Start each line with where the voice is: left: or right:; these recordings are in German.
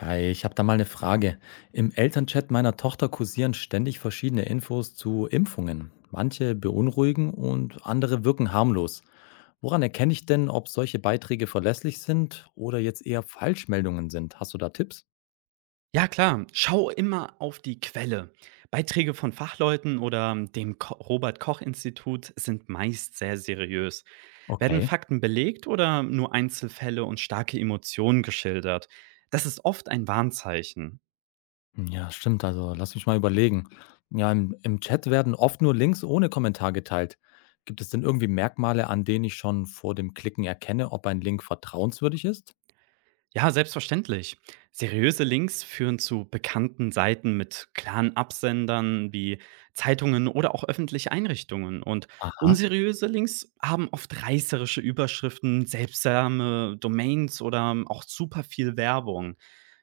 left: Hi, ich habe da mal eine Frage. Im Elternchat meiner Tochter kursieren ständig verschiedene Infos zu Impfungen. Manche beunruhigen und andere wirken harmlos. Woran erkenne ich denn, ob solche Beiträge verlässlich sind oder jetzt eher Falschmeldungen sind? Hast du da Tipps?
right: Ja klar, schau immer auf die Quelle. Beiträge von Fachleuten oder dem Ko Robert Koch Institut sind meist sehr seriös. Werden
left: Okay.
right: Fakten belegt oder nur Einzelfälle und starke Emotionen geschildert? Das ist oft ein Warnzeichen.
left: Ja, stimmt. Also lass mich mal überlegen. Ja, im Chat werden oft nur Links ohne Kommentar geteilt. Gibt es denn irgendwie Merkmale, an denen ich schon vor dem Klicken erkenne, ob ein Link vertrauenswürdig ist?
right: Ja, selbstverständlich. Seriöse Links führen zu bekannten Seiten mit klaren Absendern wie Zeitungen oder auch öffentliche Einrichtungen. Und
left: Aha,
right: unseriöse Links haben oft reißerische Überschriften, seltsame Domains oder auch super viel Werbung.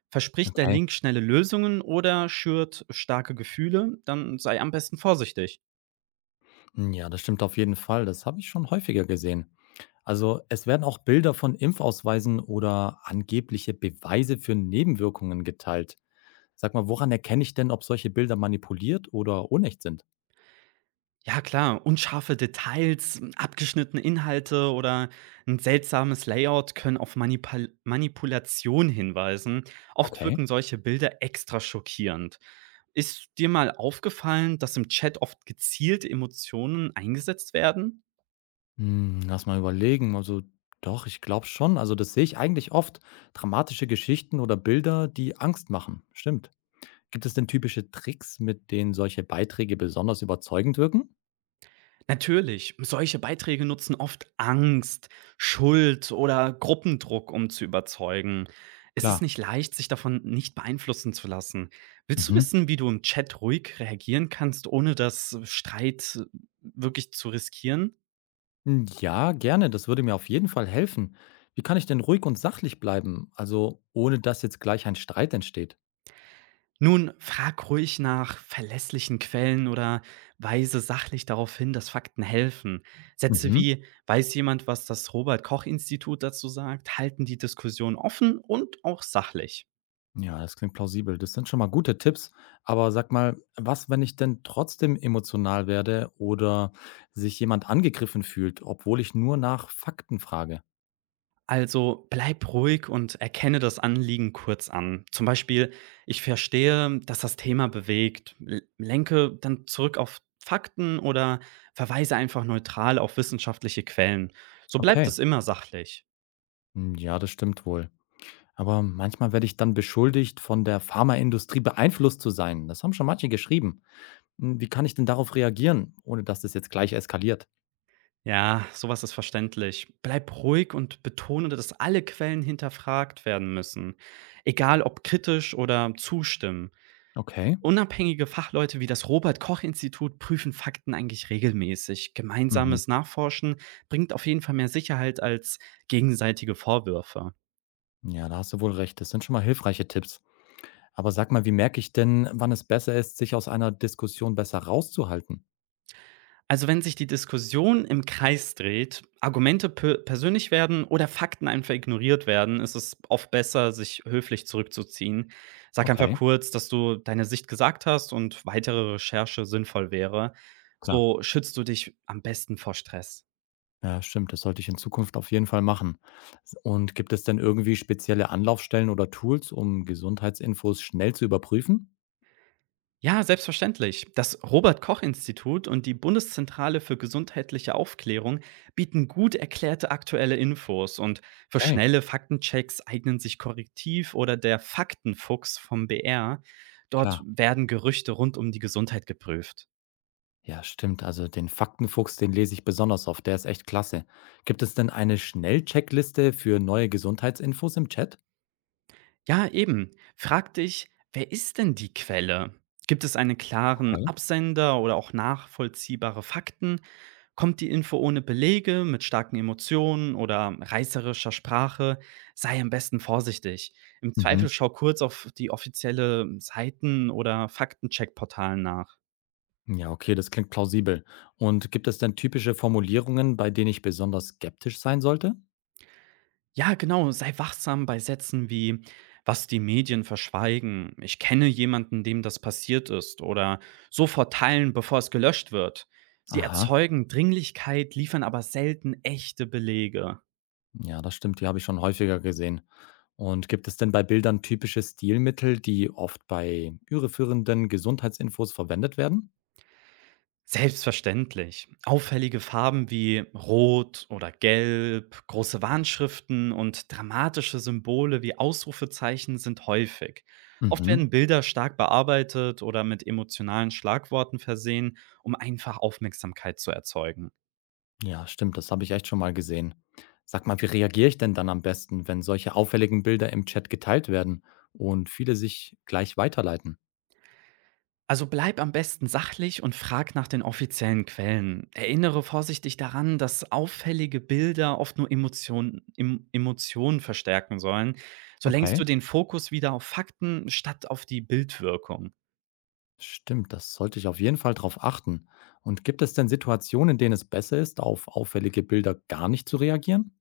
right: Verspricht der
left: okay.
right: Link schnelle Lösungen oder schürt starke Gefühle, dann sei am besten vorsichtig.
left: Hm, ja, das stimmt auf jeden Fall. Das habe ich schon häufiger gesehen. Also es werden auch Bilder von Impfausweisen oder angebliche Beweise für Nebenwirkungen geteilt. Sag mal, woran erkenne ich denn, ob solche Bilder manipuliert oder unecht sind?
right: Ja klar, unscharfe Details, hm, abgeschnittene Inhalte oder ein seltsames Layout können auf Manipal Manipulation hinweisen. Oft
left: Okay.
right: wirken solche Bilder extra schockierend. Ist dir mal aufgefallen, dass im Chat oft gezielt Emotionen eingesetzt werden?
left: Hm, lass mal überlegen. Also doch, ich glaube schon. Also das sehe ich eigentlich oft. Dramatische Geschichten oder Bilder, die Angst machen. Stimmt. Gibt es denn typische Tricks, mit denen solche Beiträge besonders überzeugend wirken?
right: Natürlich, solche Beiträge nutzen oft Angst, Schuld oder Gruppendruck, um zu überzeugen. Es ist
left: Klar.
right: nicht leicht, sich davon nicht beeinflussen zu lassen. Willst du
left: Mhm.
right: wissen, wie du im Chat ruhig reagieren kannst, ohne das Streit wirklich zu riskieren?
left: Hm, ja, gerne, das würde mir auf jeden Fall helfen. Wie kann ich denn ruhig und sachlich bleiben, also ohne dass jetzt gleich ein Streit entsteht?
right: Nun, frag ruhig nach verlässlichen Quellen oder weise sachlich darauf hin, dass Fakten helfen. Sätze
left: Mhm.
right: wie, weiß jemand, was das Robert Koch Institut dazu sagt, halten die Diskussion offen und auch sachlich.
left: Ja, das klingt plausibel. Das sind schon mal gute Tipps. Aber sag mal, was, wenn ich denn trotzdem emotional werde oder sich jemand angegriffen fühlt, obwohl ich nur nach Fakten frage?
right: Also bleib ruhig und erkenne das Anliegen kurz an. Zum Beispiel, ich verstehe, dass das Thema bewegt. Lenke dann zurück auf Fakten oder verweise einfach neutral auf wissenschaftliche Quellen. So bleibt
left: Okay.
right: es immer sachlich.
left: Hm, ja, das stimmt wohl. Aber manchmal werde ich dann beschuldigt, von der Pharmaindustrie beeinflusst zu sein. Das haben schon manche geschrieben. Hm, wie kann ich denn darauf reagieren, ohne dass das jetzt gleich eskaliert?
right: Ja, sowas ist verständlich. Bleib ruhig und betone, dass alle Quellen hinterfragt werden müssen. Egal ob kritisch oder zustimmend.
left: Okay.
right: Unabhängige Fachleute wie das Robert-Koch-Institut prüfen Fakten eigentlich regelmäßig.
left: Mhm.
right: Gemeinsames Nachforschen bringt auf jeden Fall mehr Sicherheit als gegenseitige Vorwürfe.
left: Ja, da hast du wohl recht. Das sind schon mal hilfreiche Tipps. Aber sag mal, wie merke ich denn, wann es besser ist, sich aus einer Diskussion besser rauszuhalten?
right: Also wenn sich die Diskussion im Kreis dreht, Argumente pe persönlich werden oder Fakten einfach ignoriert werden, ist es oft besser, sich höflich zurückzuziehen. Sag einfach
left: Okay,
right: kurz, dass du deine Sicht gesagt hast und weitere Recherche sinnvoll wäre.
left: klar.
right: So schützt du dich am besten vor Stress.
left: Ja, stimmt. Das sollte ich in Zukunft auf jeden Fall machen. Und gibt es denn irgendwie spezielle Anlaufstellen oder Tools, um Gesundheitsinfos schnell zu überprüfen?
right: Ja, selbstverständlich. Das Robert Koch Institut und die Bundeszentrale für gesundheitliche Aufklärung bieten gut erklärte aktuelle Infos und für
left: Okay,
right: schnelle Faktenchecks eignen sich Korrektiv oder der Faktenfuchs vom BR. Dort
left: klar.
right: werden Gerüchte rund um die Gesundheit geprüft.
left: Ja, stimmt. Also den Faktenfuchs, den lese ich besonders oft. Der ist echt klasse. Gibt es denn eine Schnellcheckliste für neue Gesundheitsinfos im Chat?
right: Ja, eben. Frag dich, wer ist denn die Quelle? Gibt es einen klaren
left: Okay.
right: Absender oder auch nachvollziehbare Fakten? Kommt die Info ohne Belege, mit starken Emotionen oder reißerischer Sprache? Sei am besten vorsichtig. Im
left: Mhm.
right: Zweifel schau kurz auf die offizielle Seiten oder Faktencheckportalen nach.
left: Ja, okay, das klingt plausibel. Und gibt es denn typische Formulierungen, bei denen ich besonders skeptisch sein sollte?
right: Ja, genau, sei wachsam bei Sätzen wie „was die Medien verschweigen“, „ich kenne jemanden, dem das passiert ist“ oder „sofort teilen, bevor es gelöscht wird“. Sie
left: Aha,
right: erzeugen Dringlichkeit, liefern aber selten echte Belege.
left: ja, das stimmt, die habe ich schon häufiger gesehen. Und gibt es denn bei Bildern typische Stilmittel, die oft bei irreführenden Gesundheitsinfos verwendet werden?
right: Selbstverständlich. Auffällige Farben wie Rot oder Gelb, große Warnschriften und dramatische Symbole wie Ausrufezeichen sind häufig. Oft
left: Mhm.
right: werden Bilder stark bearbeitet oder mit emotionalen Schlagworten versehen, um einfach Aufmerksamkeit zu erzeugen.
left: Ja, stimmt, das habe ich echt schon mal gesehen. Sag mal, wie reagiere ich denn dann am besten, wenn solche auffälligen Bilder im Chat geteilt werden und viele sich gleich weiterleiten?
right: Also bleib am besten sachlich und frag nach den offiziellen Quellen. Erinnere vorsichtig daran, dass auffällige Bilder oft nur Emotionen verstärken sollen. So lenkst du
left: Okay.
right: den Fokus wieder auf Fakten statt auf die Bildwirkung.
left: Stimmt, das sollte ich auf jeden Fall darauf achten. Und gibt es denn Situationen, in denen es besser ist, auf auffällige Bilder gar nicht zu reagieren?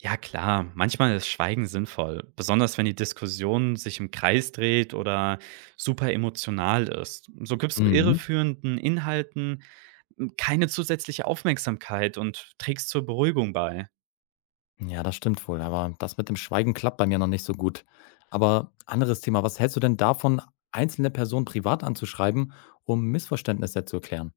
right: Ja klar, manchmal ist Schweigen sinnvoll, besonders wenn die Diskussion sich im Kreis dreht oder super emotional ist. So gibst du
left: Mhm.
right: irreführenden Inhalten keine zusätzliche Aufmerksamkeit und trägst zur Beruhigung bei.
left: Ja, das stimmt wohl, aber das mit dem Schweigen klappt bei mir noch nicht so gut. Aber anderes Thema, was hältst du denn davon, einzelne Personen privat anzuschreiben, um Missverständnisse zu erklären?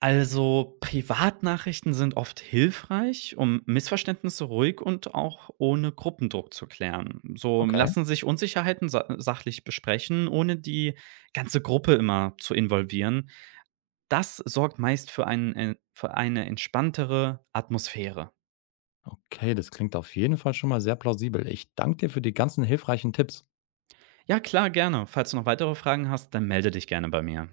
right: Also, Privatnachrichten sind oft hilfreich, um Missverständnisse ruhig und auch ohne Gruppendruck zu klären. So
left: Okay.
right: lassen sich Unsicherheiten sa sachlich besprechen, ohne die ganze Gruppe immer zu involvieren. Das sorgt meist für eine entspanntere Atmosphäre.
left: Okay, das klingt auf jeden Fall schon mal sehr plausibel. Ich danke dir für die ganzen hilfreichen Tipps.
right: Ja, klar, gerne. Falls du noch weitere Fragen hast, dann melde dich gerne bei mir.